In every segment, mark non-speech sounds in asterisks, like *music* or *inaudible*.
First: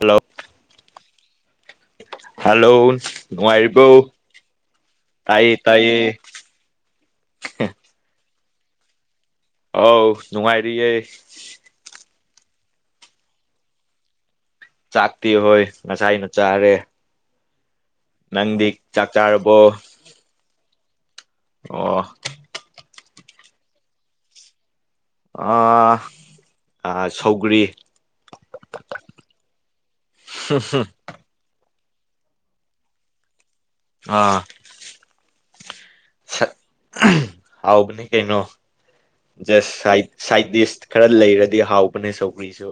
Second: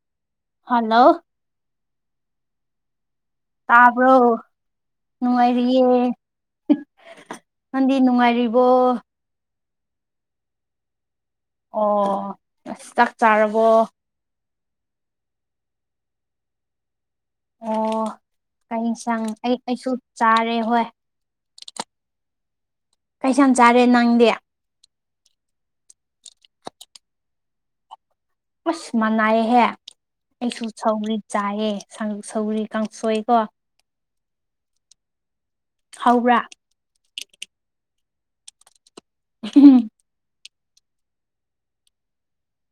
hello hello hello ꯅꯨꯡꯉꯥꯏꯔꯤꯕꯔꯤꯕꯣ ꯇꯥꯕ꯭ꯔꯣ ꯅꯨꯡꯉꯥꯏꯔꯤꯌꯦ ꯅꯪꯗꯤ ꯅꯨꯡꯉꯥꯏꯔꯤꯕꯣ ꯑꯥꯎ ꯅꯨꯡꯉꯥꯏꯔꯤꯌꯦ ꯑꯣ ꯉꯁ ꯆꯥꯛ ꯆꯥꯔꯕꯣ ꯆꯥꯛꯇꯤ ꯍꯣꯏ ꯉꯁꯥꯏ ꯑꯩꯅ ꯆꯥꯔꯦ ꯑꯣ ꯅꯪꯗꯤ ꯆꯥꯛ ꯀꯩꯁꯪ ꯑꯩ ꯆꯥꯔꯕꯣ ꯀꯁꯨ ꯆꯥꯔꯦ ꯍꯣꯏ ꯑꯣ ꯀꯩꯁ ꯌꯥꯝ ꯆꯥꯔꯦ ꯅꯪꯗꯤ ꯑ ꯑ ꯁꯧꯒ꯭ꯔꯤ ꯑꯁ ꯃꯅꯥꯏꯍꯦ ꯑꯩꯁꯨ ꯁꯧꯔꯤ ꯆꯥꯏꯑꯦ ꯁꯧꯔꯤ ꯀꯥꯡꯁꯣꯏꯀꯣ ꯑꯥ ꯍꯧꯕ꯭ꯔꯥ ꯍꯥꯎꯕꯅꯦ ꯀꯩꯅꯣ ꯖꯁ ꯁꯥꯏꯠ ꯈꯔ ꯂꯩꯔꯗꯤ ꯍꯥꯎꯕꯅꯦ ꯁꯧꯒ꯭ꯔꯤꯁꯨ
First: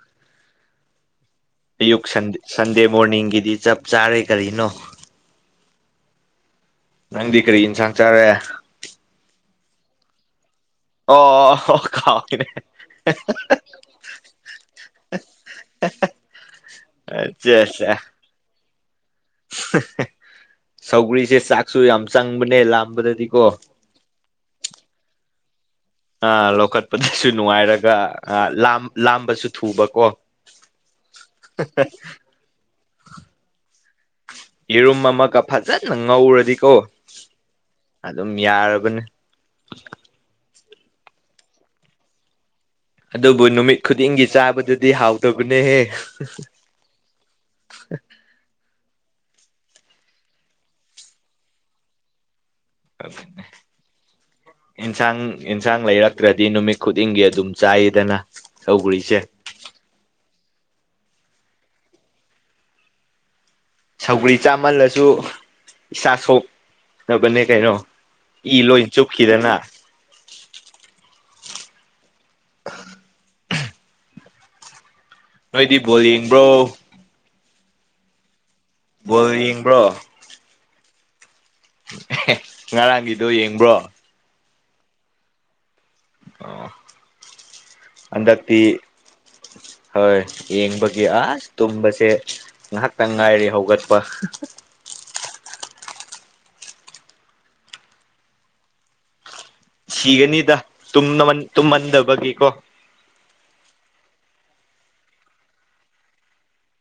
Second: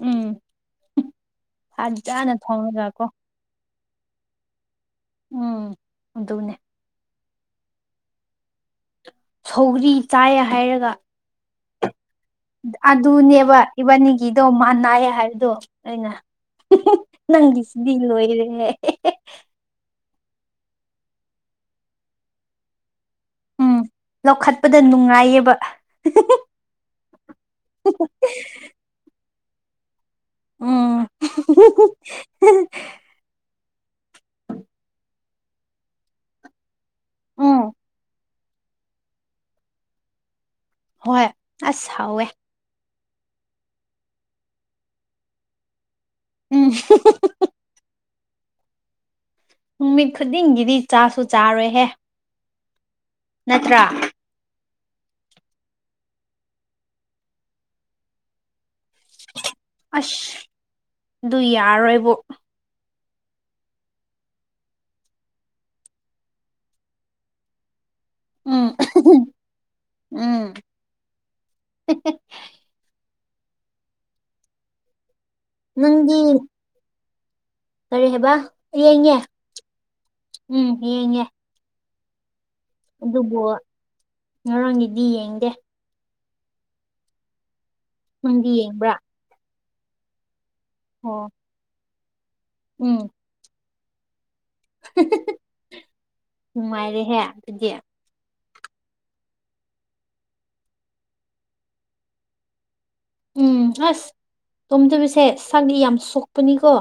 ꯎꯝ ꯑꯌꯨꯛ ꯐꯖꯅ ꯁꯟꯗꯦ ꯊꯣꯡꯉꯒ ꯀꯣ ꯃꯣꯔꯅꯤꯡꯒꯤꯗꯤ ꯆꯞ ꯆꯥꯔꯦ ꯀꯔꯤꯅꯣ ꯎꯝ ꯎꯗꯅꯦ ꯅꯪꯗꯤ ꯀꯔꯤ ꯌꯦꯟꯁꯥꯡ ꯆꯥꯔꯦ ꯁꯧꯔꯤ ꯆ ꯑꯣ ꯈꯥꯎ ꯑꯗꯨꯅꯦꯕ ꯏꯕꯥꯅꯤꯒꯤꯗꯣ ꯃꯥꯟꯅꯥꯑꯌꯦ ꯍꯥꯏꯕꯗꯣ ꯑꯩꯅ ꯑꯠꯆꯥ ꯑꯠꯆꯥ ꯅꯪꯁꯤꯗꯤꯜꯣ ꯏꯔꯦꯅꯦ ꯁꯧꯒ꯭ꯔꯤꯁꯦ ꯆꯥꯛꯁꯨ ꯌꯥꯝ ꯆꯪꯕꯅꯦ ꯂꯥꯝꯕꯗꯗꯤ ꯎꯝ ꯂꯧꯈꯠꯄꯗ ꯅꯨꯡꯉꯥꯏꯌꯦꯕ ꯑ ꯂꯧꯈꯠꯄꯗꯁꯨ ꯅꯨꯡꯉꯥꯏꯔꯒ ꯑ ꯂꯥꯝꯕꯁꯨ ꯊꯨꯕꯀꯣ *inaudible* ꯎꯝ *unintelligible* ꯌꯦꯔꯨꯝ ꯑꯃꯒ ꯐꯖꯅ ꯉꯧꯔꯗꯤꯀꯣ ꯎꯝ ꯑꯗꯨꯝ ꯌꯥꯔꯕꯅꯦ ꯍꯣꯏ ꯑꯁꯥꯎꯋꯦ ꯑꯗꯨꯕꯨ ꯅꯨꯃꯤꯠ ꯈꯨꯗꯤꯡꯒꯤ ꯆꯥꯕꯗꯗꯤ ꯍꯥꯎꯇꯕꯅꯦꯍꯦ ꯎꯝ ꯅꯨꯃꯤꯠ ꯈꯨꯗꯤꯡꯒꯤꯗꯤ ꯆꯥꯁꯨ ꯆꯥꯔꯣꯏꯍꯦ ꯅꯠꯇ꯭ꯔꯥ ꯏꯟꯁꯥꯡ ꯏꯟꯁꯥꯡ ꯂꯩꯔꯛꯇ꯭ꯔꯗꯤ ꯅꯨꯃꯤꯠ ꯈꯨꯗꯤꯡꯒꯤ ꯑꯗꯨꯝ ꯆꯥꯏꯗꯅ ꯁꯒ꯭ꯔꯤꯁꯦ ꯑꯁ ꯑꯗꯨ ꯌꯥꯔꯣꯏꯕꯣ ꯁꯧꯒ꯭ꯔꯤ ꯆꯥꯃꯜꯂꯁꯨ ꯏꯁꯥ ꯁꯣꯛꯅꯕꯅꯦ ꯀꯩꯅꯣ ꯏ ꯎꯝ ꯂꯣꯏ ꯆꯨꯞꯈꯤꯗꯅ ꯎꯝ *inaudible* ꯅꯣꯏꯗꯤ ꯕꯣꯜ ꯅꯪꯗꯤ ꯌꯦꯡꯕ꯭ꯔꯣ ꯀꯔꯤ ꯍꯦꯕ ꯕꫭꯜ ꯌꯦꯡꯕ꯭ꯔꯣ ꯌꯦꯡꯉꯦ ꯉꯔꯥꯡꯒꯤꯗꯣ ꯑꯗꯨꯕꯨ ꯌꯦꯡꯕ꯭ꯔꯣ ꯉꯔꯥꯡꯒꯤꯗꯤ ꯌꯦꯡꯗꯦ ꯑꫭ ꯅꯪꯗꯤ ꯌꯦꯡꯕ꯭ꯔꯥ ꯍꯣꯏ ꯌꯦꯡꯕꯒꯤ ꯑꯣ ꯑꯁ ꯇꯨꯝꯕꯁꯦ ꯎꯝ ꯉꯥꯏꯍꯥꯛꯇꯪ ꯉꯥꯏꯔꯤ ꯍꯧꯒꯠ ꯄꯥ ꯅꯨꯡꯉꯥꯏꯔꯦꯍꯦ ꯑꯗꯨꯗꯤ ꯁꯤꯒꯅꯤꯗ ꯇꯨꯝꯅꯃꯟ ꯇꯨꯝꯃꯟꯗꯕꯒꯤꯀꯣ ꯎꯝ ꯑꯁ ꯇꯨꯝꯗꯕꯤꯁꯦ ꯁꯛꯂꯤ ꯌꯥꯝ ꯁꯣꯛꯄꯅꯤꯀꯣ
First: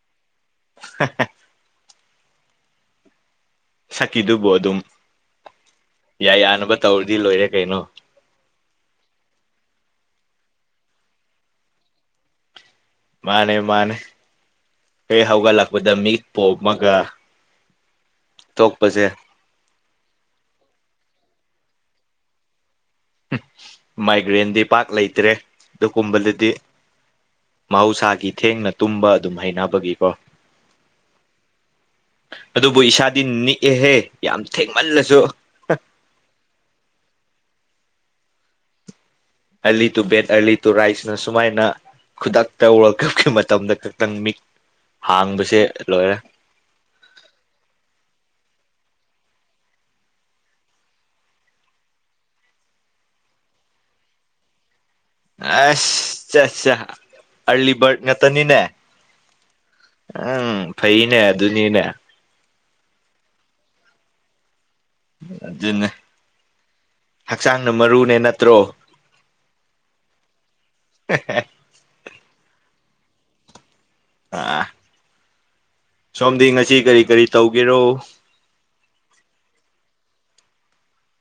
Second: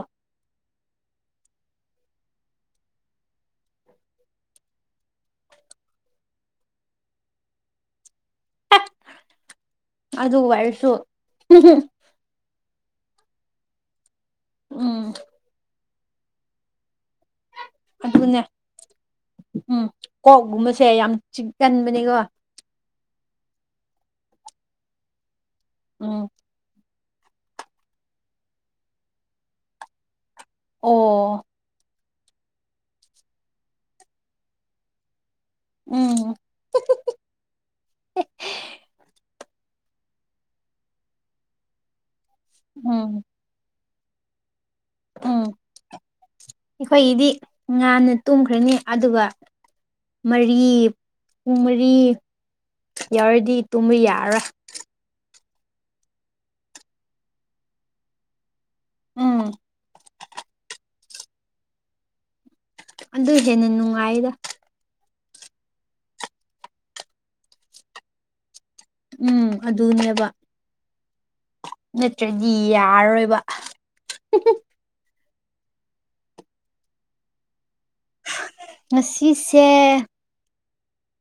*inaudible* ꯁꯛꯀꯤꯗꯨꯕꯣ ꯑꯗꯨꯝ ꯌꯥꯏ ꯌꯥꯅꯕ ꯇꯧꯔꯗꯤ ꯂꯣꯏꯔꯦ ꯀꯩꯅꯣ ꯑꯗꯨ ꯑꯣꯏꯔꯁꯨ ꯃꯥꯅꯦ ꯃꯥꯅꯦ ꯎꯝ ꯍꯦ ꯍꯧꯒꯠꯂꯛꯄꯗ ꯃꯤ ꯄꯣꯠꯝꯃꯒ ꯑꯗꯨꯅꯦ ꯎꯝ ꯀꯣꯛꯒꯨꯝꯕꯁꯦ ꯌꯥꯝ ꯆꯤ ꯀꯟꯕꯅꯦꯀꯣ ꯃꯥꯏꯒ꯭ꯔꯦꯟꯗꯤ ꯄꯥꯛ ꯂꯩꯇ꯭ꯔꯦ ꯑꯗꯨ ꯎꯝ ꯀꯨꯝꯕꯗꯗꯤ ꯃꯍꯧꯁꯥꯒꯤ ꯊꯦꯡꯅ ꯇꯨꯝꯕ ꯑꯗꯨꯝ ꯍꯩꯅꯕꯒꯤꯀꯣ ꯑꯣ ꯑꯗꯨꯕꯨ ꯏꯁꯥꯗꯤ ꯅꯤꯛꯑꯦꯍꯦ ꯌꯥꯝ ꯊꯦꯡꯃꯜꯂꯁꯨ ꯎꯝ early to bed early to ꯔꯥꯏꯁꯅ ꯁꯨꯃꯥꯏꯅ ꯈꯨꯗꯛꯇ ꯋꯥꯔꯜ ꯎꯝ ꯀꯞꯀꯤ ꯃꯇꯝꯗ ꯇꯪꯃꯤ ꯎꯝ ꯑꯩꯈꯣꯏꯒꯤꯗꯤ ꯉꯥꯟꯅ ꯇꯨꯝꯈ꯭ꯔꯅꯤ ꯑꯗꯨꯒ ꯃꯔꯤ ꯄꯨꯡ ꯃꯔꯤ ꯌꯥꯎꯔꯗꯤ ꯇꯨꯝꯕ ꯌꯥꯔꯥ ꯑꯁ ꯆꯥ ꯆꯥ ꯑꯔꯂꯤ ꯕꯔꯠ ꯉꯥꯛꯇꯅꯤꯅꯦ ꯎꯝ ꯎꯝ ꯐꯩꯅꯦ ꯑꯗꯨꯅꯤꯅꯦ ꯑꯗꯨ ꯍꯦꯟꯅ ꯅꯨꯡꯉꯥꯏꯔꯦ ꯑꯗꯨꯅꯦ ꯍꯛꯆꯥꯡꯅ ꯃꯔꯨꯅꯦ ꯅꯠꯇ꯭ꯔꯣ ꯎꯝ ꯑꯗꯨꯅꯦꯕ ꯅꯠꯇ꯭ꯔꯗꯤ ꯌꯥꯔꯔꯣꯏ ꯕ ꯑꯥ ꯁꯣꯝꯗꯤ ꯉꯁꯤ ꯀꯔꯤ ꯀꯔꯤ ꯇꯧꯒꯦꯔꯣ ꯉꯁꯤꯁꯦ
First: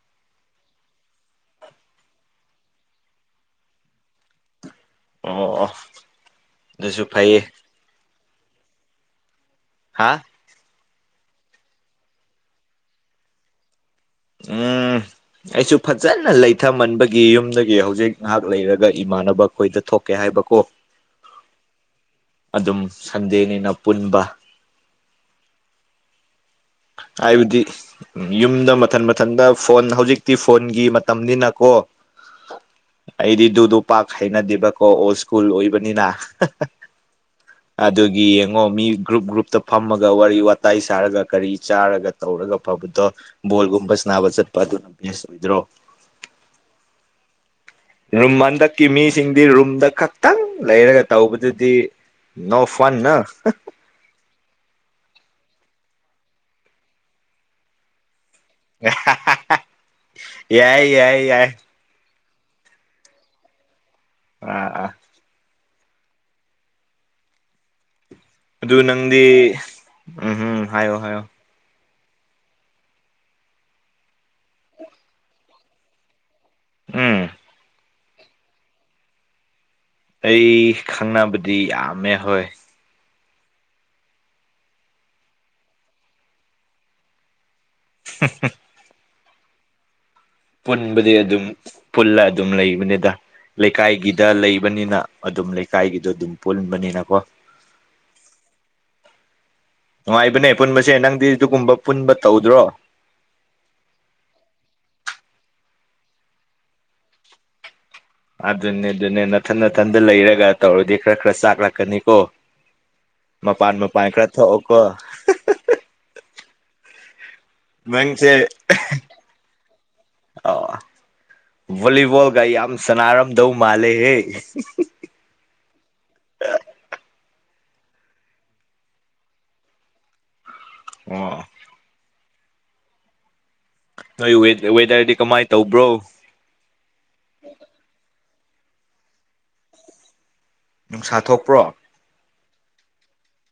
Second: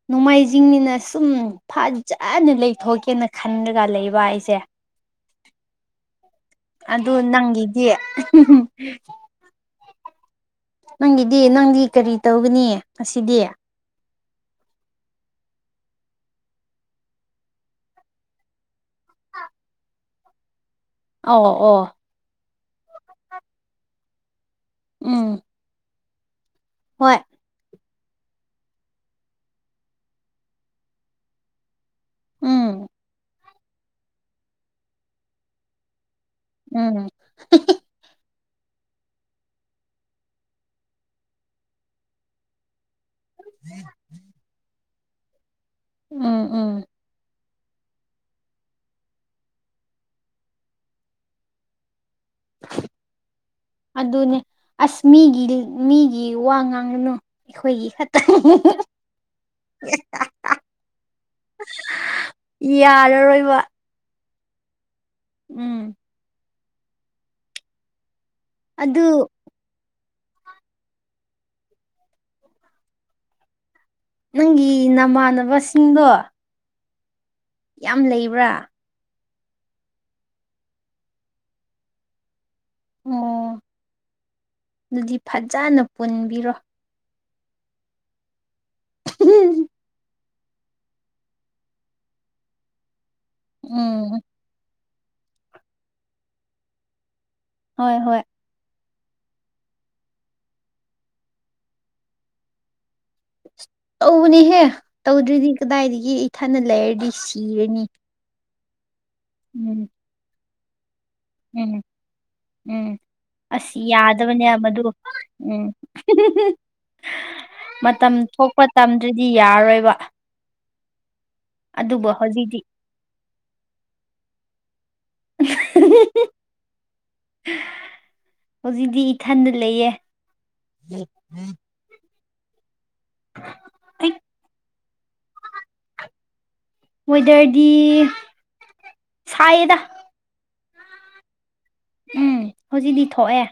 ꯅꯣꯡꯃꯥꯏꯖꯤꯡꯅꯤꯅ ꯁꯨꯝ ꯐꯖꯅ ꯂꯩꯊꯣꯛꯀꯦꯅ ꯈꯟꯂꯒ ꯂꯩꯕ ꯑꯩꯁꯦ ꯑꯣ ꯑꯗꯨꯁꯨ ꯑꯗꯨ ꯐꯩꯌꯦ ꯅꯪꯒꯤꯗꯤ ꯍꯥꯥ ꯅꯪꯒꯤꯗꯤ ꯅꯪꯗꯤ ꯀꯔꯤ ꯇꯧꯒꯅꯤ ꯉꯁꯤꯗꯤ ꯎꯝ ꯑꯩꯁꯨ ꯐꯖꯅ ꯂꯩꯊꯃꯟꯕꯒꯤ ꯌꯨꯝꯗꯒꯤ ꯍꯧꯖꯤꯛ ꯉꯥꯏꯍꯥꯛ ꯂꯩꯔꯒ ꯏꯃꯥꯟꯅꯕ ꯑꯩꯈꯣꯏꯗ ꯊꯣꯛꯀꯦ ꯍꯥꯏꯕꯀꯣ ꯑ ꯑꯣ ꯑꯗꯨꯝ ꯁꯟꯗꯦꯅꯤꯅ ꯄꯨꯟꯕ ꯎꯝ ꯍꯣꯏ ꯍꯥꯏꯕꯗꯤ ꯌꯨꯝꯗ ꯃꯊꯟ ꯃꯊꯟꯗ ꯐꯣꯟ ꯍꯧꯖꯤꯛꯇꯤ ꯐꯣꯟꯒꯤ ꯃꯇꯝꯅꯤꯅꯀꯣ ꯎꯝ ꯑꯗꯨꯗꯣ ꯄꯥꯛ ꯍꯩꯅꯗꯦꯕꯀꯣ ꯑꯣꯜ ꯁ꯭ꯀꯨꯜ ꯑꯣꯏꯕꯅꯤꯅ ꯎꯝ ꯈꯉꯣ ꯃꯤ ꯒ꯭ꯔꯨꯞ ꯒ꯭ꯔꯨꯞꯇ ꯐꯝꯃꯒ ꯋꯥꯔꯤ ꯋꯥꯇꯥꯏ ꯁꯥꯔꯒ ꯀꯔꯤ ꯆꯥꯔꯒ ꯇꯧꯔꯒ ꯐꯕꯗꯣ ꯕꯣꯜꯒꯨꯝꯕ ꯅꯥꯕ ꯆꯠꯄ ꯑꯗꯨꯅ ꯕꯦꯁ ꯑꯣꯏꯗ꯭ꯔꯣ ꯎꯝ ꯎꯝ ꯔꯨꯝ ꯍꯟꯗꯛꯀꯤ ꯃꯤꯁꯤꯡꯗꯤ ꯔꯨꯝꯗ ꯈꯛꯇꯪ ꯂꯩꯔꯒ ꯇꯧꯕꯗꯨꯗꯤ ꯅꯣ ꯐꯟ ꯅ ꯑꯁꯃꯤꯒꯤ ꯃꯤꯒꯤ ꯋꯥ ꯉꯥꯡꯉꯅꯨ ꯑꯩꯈꯣꯏꯒꯤ ꯍ ꯌꯥꯏ ꯌꯥꯏ ꯌꯥꯏ ꯌꯥꯔꯔꯣꯏꯕ ꯑꯥ ꯑꯥ ꯎꯝ ꯑꯗꯨ ꯅꯪꯗꯤ ꯎꯝ ꯎꯝ ꯍꯥꯏꯌꯣ ꯍꯥꯏꯌꯣ ꯅꯪꯒꯤ ꯅꯃꯥꯟꯅꯕꯁꯤꯡꯗꯣ ꯎꯝ ꯌꯥꯝ ꯂꯩꯕ꯭ꯔꯥ ꯑꯩ ꯈꯪꯅꯕꯗꯤ ꯌꯥꯝꯃꯦ ꯍꯣꯏ ꯑꯣ ꯑꯗꯨꯗꯤ ꯐꯖꯅ ꯄꯨꯟꯕꯤꯔꯣ *inaudible* ꯎꯝ ꯄꯨꯟꯕꯗꯤ ꯑꯗꯨꯝ ꯄꯨꯜꯂ ꯑꯗꯨꯝ ꯂꯩꯕꯅꯤꯗ ꯎꯝ ꯂꯩꯀꯥꯏꯒꯤꯗ ꯂꯩꯕꯅꯤꯅ ꯑꯗꯨꯝ ꯂꯩꯀꯥꯏꯒꯤꯗꯣ ꯑꯗꯨꯝ ꯄꯨꯟꯕꯅꯤꯅꯀꯣ ꯍꯣꯏ ꯍꯣꯏ ꯅꯨꯡꯉꯥꯏꯕꯅꯦ ꯄꯨꯟꯕꯁꯦ ꯅꯪꯗꯤ ꯑꯗꯨꯒꯨꯝꯕ ꯄꯨꯟꯕ ꯇꯧꯗ꯭ꯔꯣ ꯇꯧꯕꯅꯦꯍꯦ ꯇꯧꯗ꯭꯭ꯔꯔꯤꯗꯤ ꯀꯗꯥꯏꯗꯒꯤ ꯏꯊꯅ ꯂꯩꯔꯗꯤ ꯁꯤꯔꯅꯤ ꯑꯗꯨꯅꯦ ꯑꯗꯨꯅꯦ ꯅꯥꯊꯟ ꯎꯝ ꯅꯥꯊꯟꯗ ꯂꯩꯔꯒ ꯇꯧꯔꯗꯤ ꯈꯔ ꯈꯔ ꯆꯥꯛ ꯎꯝ ꯂꯥꯛꯀꯅꯤꯀꯣ ꯎꯝ ꯑꯁ ꯌꯥꯗꯕꯅꯦ ꯃꯗꯨ ꯎꯝ ꯃꯇꯝ ꯅꯪꯁꯦ ꯊꯣꯛꯄ ꯇꯝꯗ꯭꯭ꯔꯗꯤ ꯌꯥꯔꯣꯏꯕ ꯑꯗꯨꯕꯨ ꯣꯂꯤꯕꯜ ꯀ ꯍꯧꯖꯤꯛꯇꯤ ꯌꯥꯝ ꯑꯃ ꯁꯅꯥꯔꯝ ꯗꯧ ꯃꯥꯂꯦ ꯍꯦ *unintelligible* ꯍꯧꯖꯤꯛꯇꯤ ꯏꯊꯟꯗ ꯂꯩꯌꯦ ꯑꯣ ꯑꯩ ꯅꯣꯏ ꯋꯦꯗꯔꯗꯤ ꯀꯃꯥꯏꯅ ꯇꯧꯕ꯭ꯔꯣ ꯋꯦꯗꯔꯗꯤ ꯁꯥꯏꯌꯦꯗ ꯅꯨꯡꯁꯥ ꯊꯣꯛꯄ꯭ꯔꯣ ꯎꯝ ꯍꯧꯖꯤꯛꯇꯤ ꯊꯣꯛꯑꯦ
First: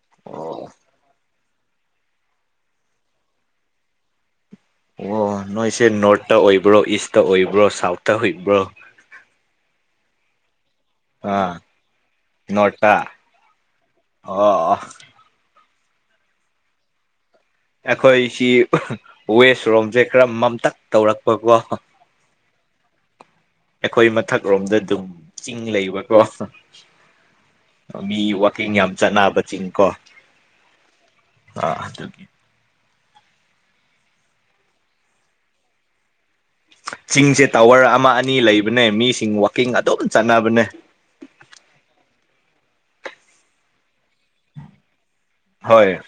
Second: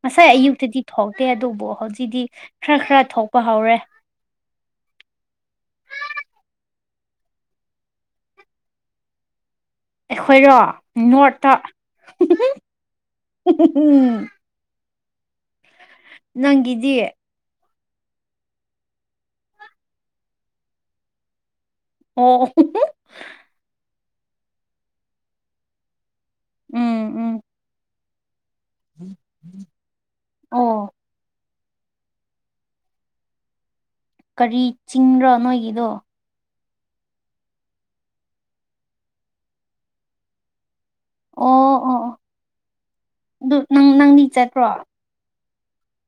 ꯉꯁꯥꯏ ꯑꯣ ꯑꯌꯨꯛꯇꯗꯤ ꯊꯣꯛꯇꯦ ꯑꯗꯨꯝ ꯣ ꯍꯧꯖꯤꯛꯇꯗꯤ ꯈꯔ ꯈꯔ ꯊꯣꯛꯄ ꯍꯧꯔꯦ ꯑꯣ ꯅꯣꯏꯁꯦ ꯅꯣꯔꯠꯇ ꯑꯣꯏꯕ꯭ꯔꯣ ꯏꯁꯇ ꯑꯣꯏꯕ꯭ꯔꯣ ꯁꯥꯎꯠꯇ ꯍꯏꯕ꯭ꯔꯣ ꯑꯦꯈꯣꯏꯔꯣ ꯑꯥ ꯅꯣꯇꯝ ꯅꯣꯔꯠꯇ ꯑꯣ ꯅꯪꯒꯤꯗꯤꯌꯦꯦ ꯑꯩꯈꯣꯏꯁꯤ ꯋꯦꯁ ꯔꯣꯝꯁꯦ ꯈꯔ ꯃꯝꯇꯛ ꯇꯧꯔꯛꯄꯀꯣ ꯑꯣ ꯑꯩꯈꯣꯏ ꯃꯊꯛꯔꯣꯝꯗ ꯑꯗꯨꯝ ꯆꯤꯡ ꯂꯩꯕꯀꯣ ꯎꯝ ꯎꯝ ꯃꯤ ꯆꯤꯡ ꯌꯥꯝ ꯆꯠꯅꯕ ꯆꯤꯡ ꯀꯣ ꯑꯣ ꯑꯥ ꯑꯗꯨꯒꯤ ꯀꯔꯤ ꯆꯤꯡꯕꯣ ꯅꯣꯏꯒꯤꯗꯣ ꯆꯤꯡꯁꯦ ꯇꯥꯋꯔ ꯑꯃ ꯑꯅꯤ ꯂꯩꯕꯅꯦ ꯃꯤꯁꯤꯡ ꯋꯥꯛꯀꯤꯡ ꯑꯗꯨꯝ ꯆꯠꯅꯕꯅꯦ ꯑꯣ ꯑꯣ ꯑꯣ ꯑꯗꯨ ꯅꯪ ꯅꯪꯗꯤ ꯆꯠꯇ꯭ꯔꯣ ꯍꯣꯏ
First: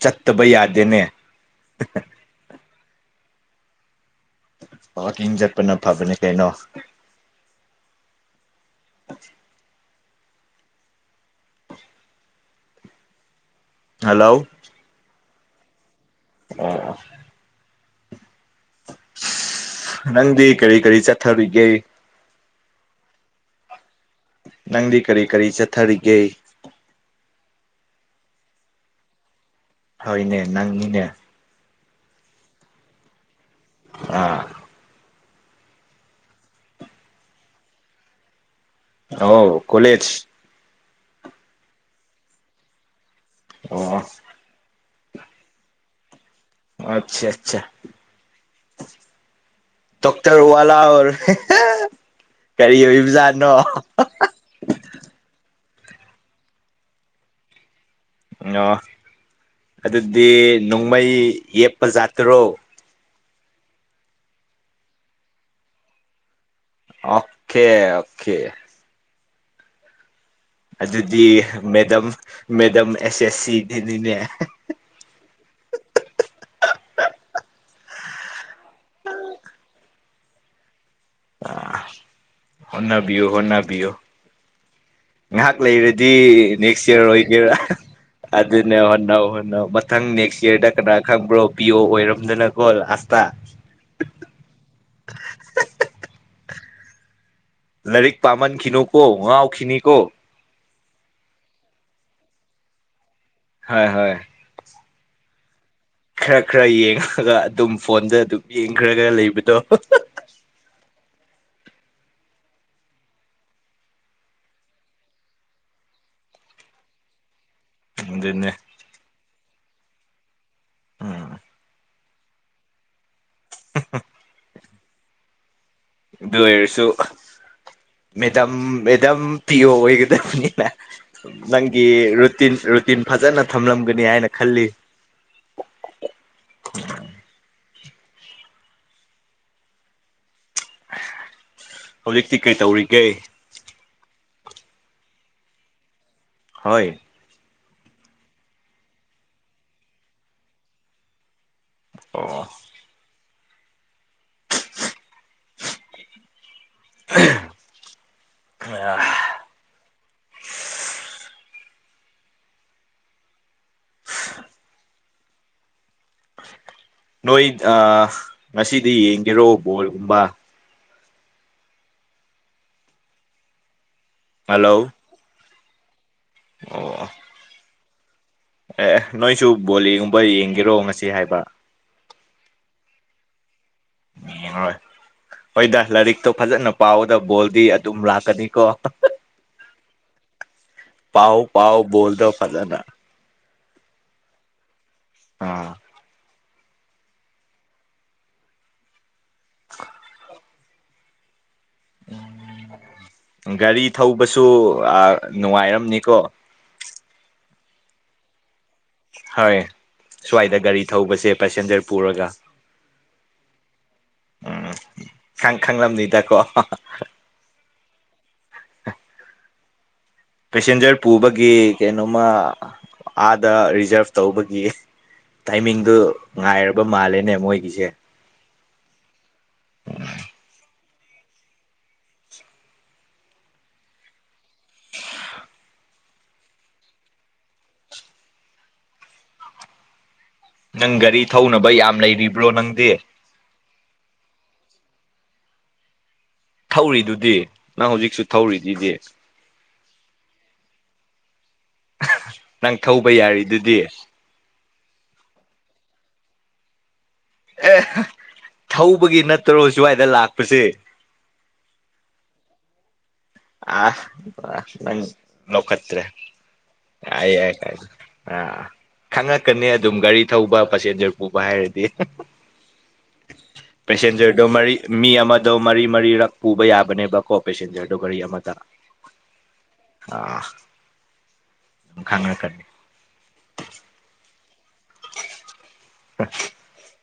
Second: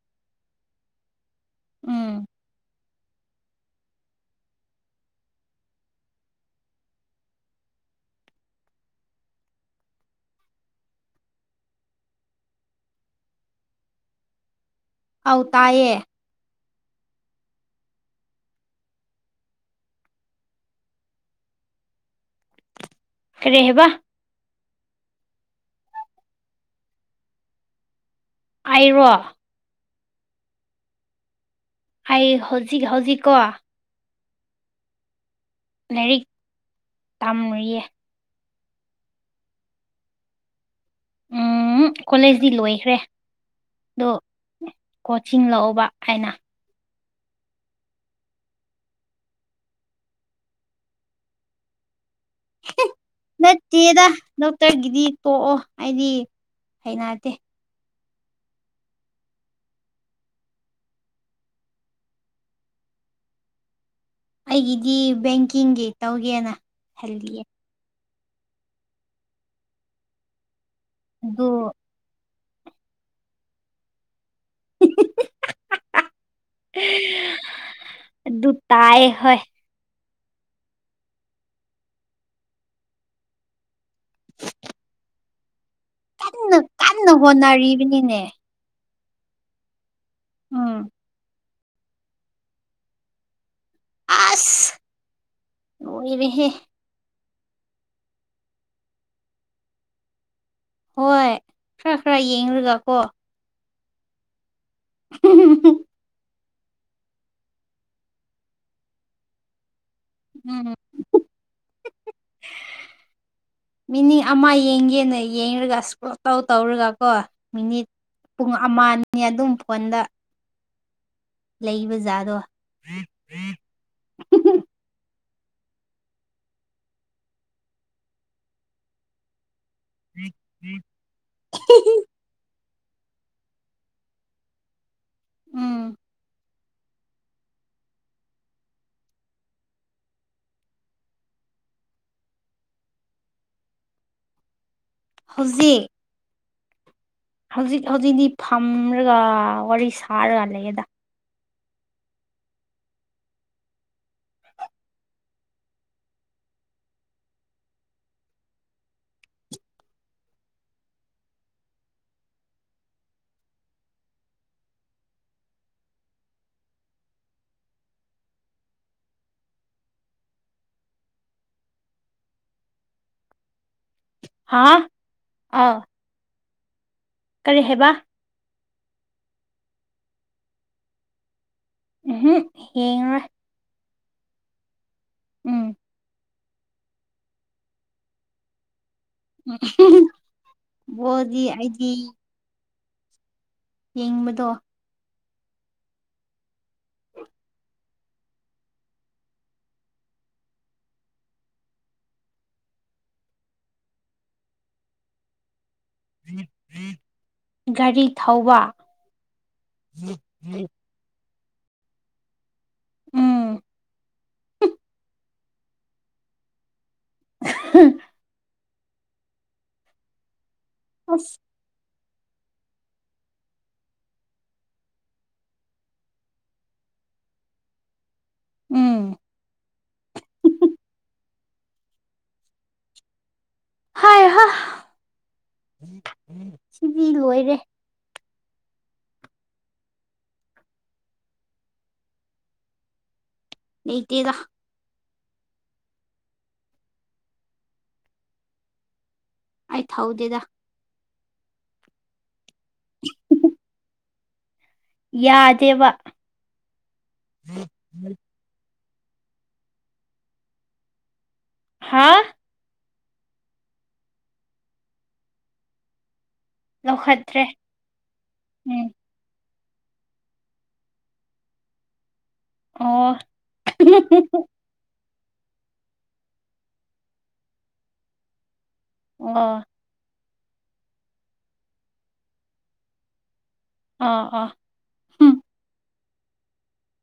ꯆꯠꯇꯕꯩ ꯌꯥꯗꯦꯅꯦ ꯎꯝ ꯋꯥꯀꯤꯡ ꯆꯠꯄꯅ ꯐꯕꯅꯦ ꯀꯩꯅꯣ *inaudible* ꯍꯜꯂꯣ ꯑ ꯇꯌꯦ ꯑ ꯅꯪꯗꯤ ꯀꯔꯤ ꯀꯔꯤ ꯆꯠꯊꯔꯤꯒꯦ ꯀꯔꯤꯦꯍꯕ ꯅꯪꯗꯤ ꯀꯔꯤ ꯀꯔꯤ ꯆꯠꯊꯔꯤꯒꯦ ꯑꯔꯣ ꯍꯣꯏꯅꯦ ꯅꯪꯅꯤꯅꯦ ꯑꯩ ꯍꯧꯖꯤꯛ ꯍꯧꯖꯤꯛ ꯀꯣ ꯑꯥ ꯂꯥꯏꯔꯤꯛ ꯇꯝꯔꯨꯌꯦ ꯑꯥꯎ ꯀꯣꯂꯦꯖ ꯎꯝ ꯀꯣꯂꯦꯖꯇꯤ ꯂꯣꯏꯈ꯭ꯔꯦ ꯑꯣ ꯑꯗꯣ ꯀꯣꯆꯤꯡ ꯂꯎꯧꯕ ꯍꯥꯏꯅ ꯑꯆꯥ ꯑꯆꯥ ꯇꯣꯛ ꯇꯔ ꯋꯥꯂꯥ ꯀꯔꯤ ꯑꯣꯏꯕꯖꯥꯠꯅꯣ ꯅꯠꯇꯦꯗ ꯗꯣꯛꯇꯔꯒꯤꯗꯤ ꯇꯣꯛꯑꯣ ꯑꯩꯗꯤ ꯍꯩꯅꯗꯦ ꯑ ꯑꯗꯨꯗꯤ ꯅꯣꯡꯃꯩ ꯌꯦꯞꯄꯖꯠꯇ꯭ꯔꯣ ꯑꯩꯒꯤꯗꯤ ꯕꯦꯡꯀꯤꯡꯒꯤ ꯇꯧꯒꯦꯅ ꯈꯜꯂꯤꯌꯦ ꯑꯣꯀꯦ ꯑꯣꯀꯦ ꯑꯗꯨꯗꯤ ꯑꯗꯨ ꯃꯦꯗꯝ ꯃꯦꯗꯝ ꯑꯦꯁ ꯑꯦꯁ ꯁꯤꯗꯤꯅꯤꯅꯦ ꯍꯍ ꯍꯥꯍꯥꯍꯥ ꯑꯗꯨ ꯇꯥꯏ ꯍ ꯑ ꯑꯣꯟꯅꯕꯤꯌꯣ ꯍꯅꯕꯤꯌꯣ ꯉꯥꯏꯍꯥꯛ ꯂꯩꯔꯗꯤ ꯀꯟꯅ ꯅꯦꯛꯁ ꯏꯌꯥꯔ ꯀꯟꯅ ꯑꯣꯏꯒꯦꯔꯥ ꯍꯣꯠꯅꯔꯤꯕꯅꯤꯅꯦ ꯑꯗꯨꯅꯦ ꯍꯣꯠꯟꯅꯧ ꯍꯣꯟꯅꯧ ꯃꯊꯪ ꯅꯦꯛꯁ ꯌꯔꯗ ꯎꯝ ꯀꯅꯥ ꯈꯪꯕ꯭ꯔꯣ ꯄꯤꯌꯣ ꯑꯣꯏꯔꯝꯗꯅꯀꯣ ꯑꯁꯇꯥ ꯑꯁ ꯑꯣꯏꯣꯏꯔꯤꯕꯍꯦ ꯂꯥꯏꯔꯤꯛ ꯄꯥꯃꯟ ꯈꯈꯤꯅꯨ ꯀꯣ ꯉꯥꯎ ꯈꯈꯤꯅꯤ ꯀꯣ ꯍꯣꯏ ꯈꯔ ꯈꯔ ꯌꯦꯡꯂꯡꯨꯔꯒ ꯀꯣ ꯍꯣꯏ ꯍꯣꯏ ꯑꯍꯍꯍ ꯈꯔ ꯈꯔ ꯌꯦꯡꯉꯒ ꯑꯗꯨꯝ ꯐꯣꯟꯗ ꯑꯗꯨꯝ ꯌꯦꯡꯈ꯭ꯔꯒ ꯂꯩꯕꯗꯣ ꯍꯍꯍꯥ ꯃꯤꯅꯤ ꯑꯃ ꯌꯦꯡꯒꯦꯅ ꯌꯦꯡꯔꯒ ꯄꯨꯡ ꯇꯧ ꯇꯧꯔꯒ ꯀꯣ ꯃꯤꯅꯤꯠ ꯑꯗꯨꯅꯦ ꯄꯨꯡ ꯑꯃ ꯑꯅꯤ ꯑꯗꯨꯝ ꯐꯣꯟꯗ ꯑꯝ ꯖꯗꯣ ꯑꯗꯨ ꯑꯣꯏꯔꯁꯨ ꯃꯦꯗꯥꯝ ꯃꯦꯗꯥꯝ ꯄꯤꯌ ꯑꯣꯏꯒꯗꯕꯅꯤꯅ ꯅꯪꯒꯤ ꯔꯨꯇꯤꯟ ꯇꯤꯟ ꯐꯖꯅ ꯊꯝꯂꯝꯒꯅꯤ ꯍꯥꯏꯅ ꯈꯜꯂꯤ ꯎꯝ *unintelligible* ꯍꯧꯖꯤꯛꯇꯤ ꯀꯩ ꯇꯧꯔꯤꯒꯦ ꯍꯧꯖꯤꯛ ꯍꯣꯏ ꯍꯧꯖꯤꯛ ꯍꯧꯖꯤꯛꯇꯤ ꯐꯝꯔꯒ ꯋꯥꯔꯤ ꯁꯥꯔꯒ ꯂꯩꯌꯦꯗ ꯑꯣ ꯑ ꯅꯣꯏ ꯉꯁꯤꯗꯤ ꯌꯦꯡꯒꯦꯔꯣ ꯕꯣꯜꯒꯨꯝꯕ ꯍꯜꯂꯣ ꯑꯥ ꯑꯣ ꯀꯔꯤ ꯍꯥꯏꯕ ꯑꯦ ꯅꯣꯏꯁꯨ ꯕꯣꯜꯒꯨꯝꯕ ꯌꯦꯡꯒꯦꯔꯣ ꯉꯁꯤ ꯍꯥꯏꯕ ꯎꯝꯍꯨꯝ ꯌꯦꯡꯑꯣꯏ ꯌꯦꯟꯒꯔꯣꯏ ꯍꯣꯏꯗꯥꯥ ꯂꯥꯏꯔꯤꯛ ꯇꯣ ꯐꯖꯅ ꯄꯥꯎꯗ ꯕꯣꯜꯗꯤ ꯑꯗꯨꯝ ꯂꯥꯛꯀꯅꯤꯀꯣ ꯄꯎ ꯕꯣꯜꯗꯤ ꯄꯎ ꯑꯩꯗꯤ ꯕꯣꯜꯗꯣ ꯐꯖꯅ ꯌꯦꯡꯕꯗꯣ ꯑꯥ ꯒꯥꯔꯤ ꯊꯧꯕꯁꯨ ꯅꯨꯡꯉꯥꯏꯔꯝ ꯅꯤꯀꯣ ꯒꯥꯔꯤ ꯊꯧꯕ ꯍꯣꯏ ꯁ꯭ꯋꯥꯏꯗ ꯒꯥꯔꯤ ꯊꯧꯕꯁꯦ ꯄꯦꯁꯦꯟꯖꯔ ꯄꯨꯔꯒ ꯎꯝ ꯎꯝ ꯈꯪ ꯈꯪꯂꯝ ꯅꯤꯗꯀꯣ *unintelligible* ꯄꯦꯁꯦꯟꯖꯔ ꯑꯁ ꯄꯨꯕꯒꯤ ꯀꯩꯅꯣꯃ ꯑꯥꯗ ꯔꯤꯖꯥꯔꯚ ꯇꯧꯕꯒꯤ ꯇꯥꯏꯃꯤꯡꯗꯨ ꯉꯥꯏꯔꯕ ꯃꯥꯜꯂꯦꯅꯦ ꯃꯣꯏꯒꯤꯁꯦ ꯎꯝ ꯎ ꯍꯩ ꯍꯥ *unintelligible* ꯁꯤꯗꯤ ꯂꯣꯏꯔꯦ ꯅꯪ ꯒꯥꯔꯤ ꯊꯧꯅꯕ ꯌꯥꯝ ꯂꯩꯔꯤꯕ꯭ꯔꯣ ꯅꯪꯗꯤ ꯂꯩꯇꯦꯗ ꯊꯧꯔꯤꯗꯨꯗꯤ ꯅꯪ ꯍꯧꯖꯤꯛꯁꯨ ꯊꯧꯔꯤꯗꯨꯗꯤ ꯑꯩ ꯊꯧꯗꯦꯗꯥ ꯅꯪ ꯊꯧꯕ ꯌꯥꯔꯤꯗꯨꯗꯤ ꯌꯥꯗꯦꯕꯥ ꯑꯦ ꯊꯧꯕꯒꯤ ꯅꯠꯇꯔꯣ ꯁ꯭ꯋꯥꯏꯗ ꯂꯥꯛꯄꯁꯦ ꯍꯥ ꯑ ꯂ ꯂꯧꯈꯇ꯭ꯔꯦ ꯑꯩ ꯂꯧꯈꯠꯇ꯭ꯔꯦ ꯑ ꯑ ꯎꯝ ꯈꯪꯉꯟ ꯀꯅꯤ ꯑꯗꯨꯝ ꯒꯥꯔꯤ ꯊꯧꯕ ꯄꯁꯦꯟꯖꯔ ꯄꯨꯕ ꯍꯥꯏꯔꯗꯤ ꯑꯣ ꯄꯦꯁꯦꯟꯖꯔꯗꯣ ꯃꯔꯤ ꯃꯤ ꯑꯃꯗꯣ ꯃꯔꯤ ꯃꯔꯤꯔꯛ ꯄꯨꯕ ꯌꯥꯕꯅꯦꯕꯀꯣ ꯄꯦꯁꯦꯟꯖꯔꯗꯣ ꯒꯥꯔꯤ ꯑꯃꯗ ꯑ ꯑ ꯈꯪꯔꯛ ꯀꯅꯤ ꯑꯣ ꯑꯣ ꯎꯝ *unintelligible*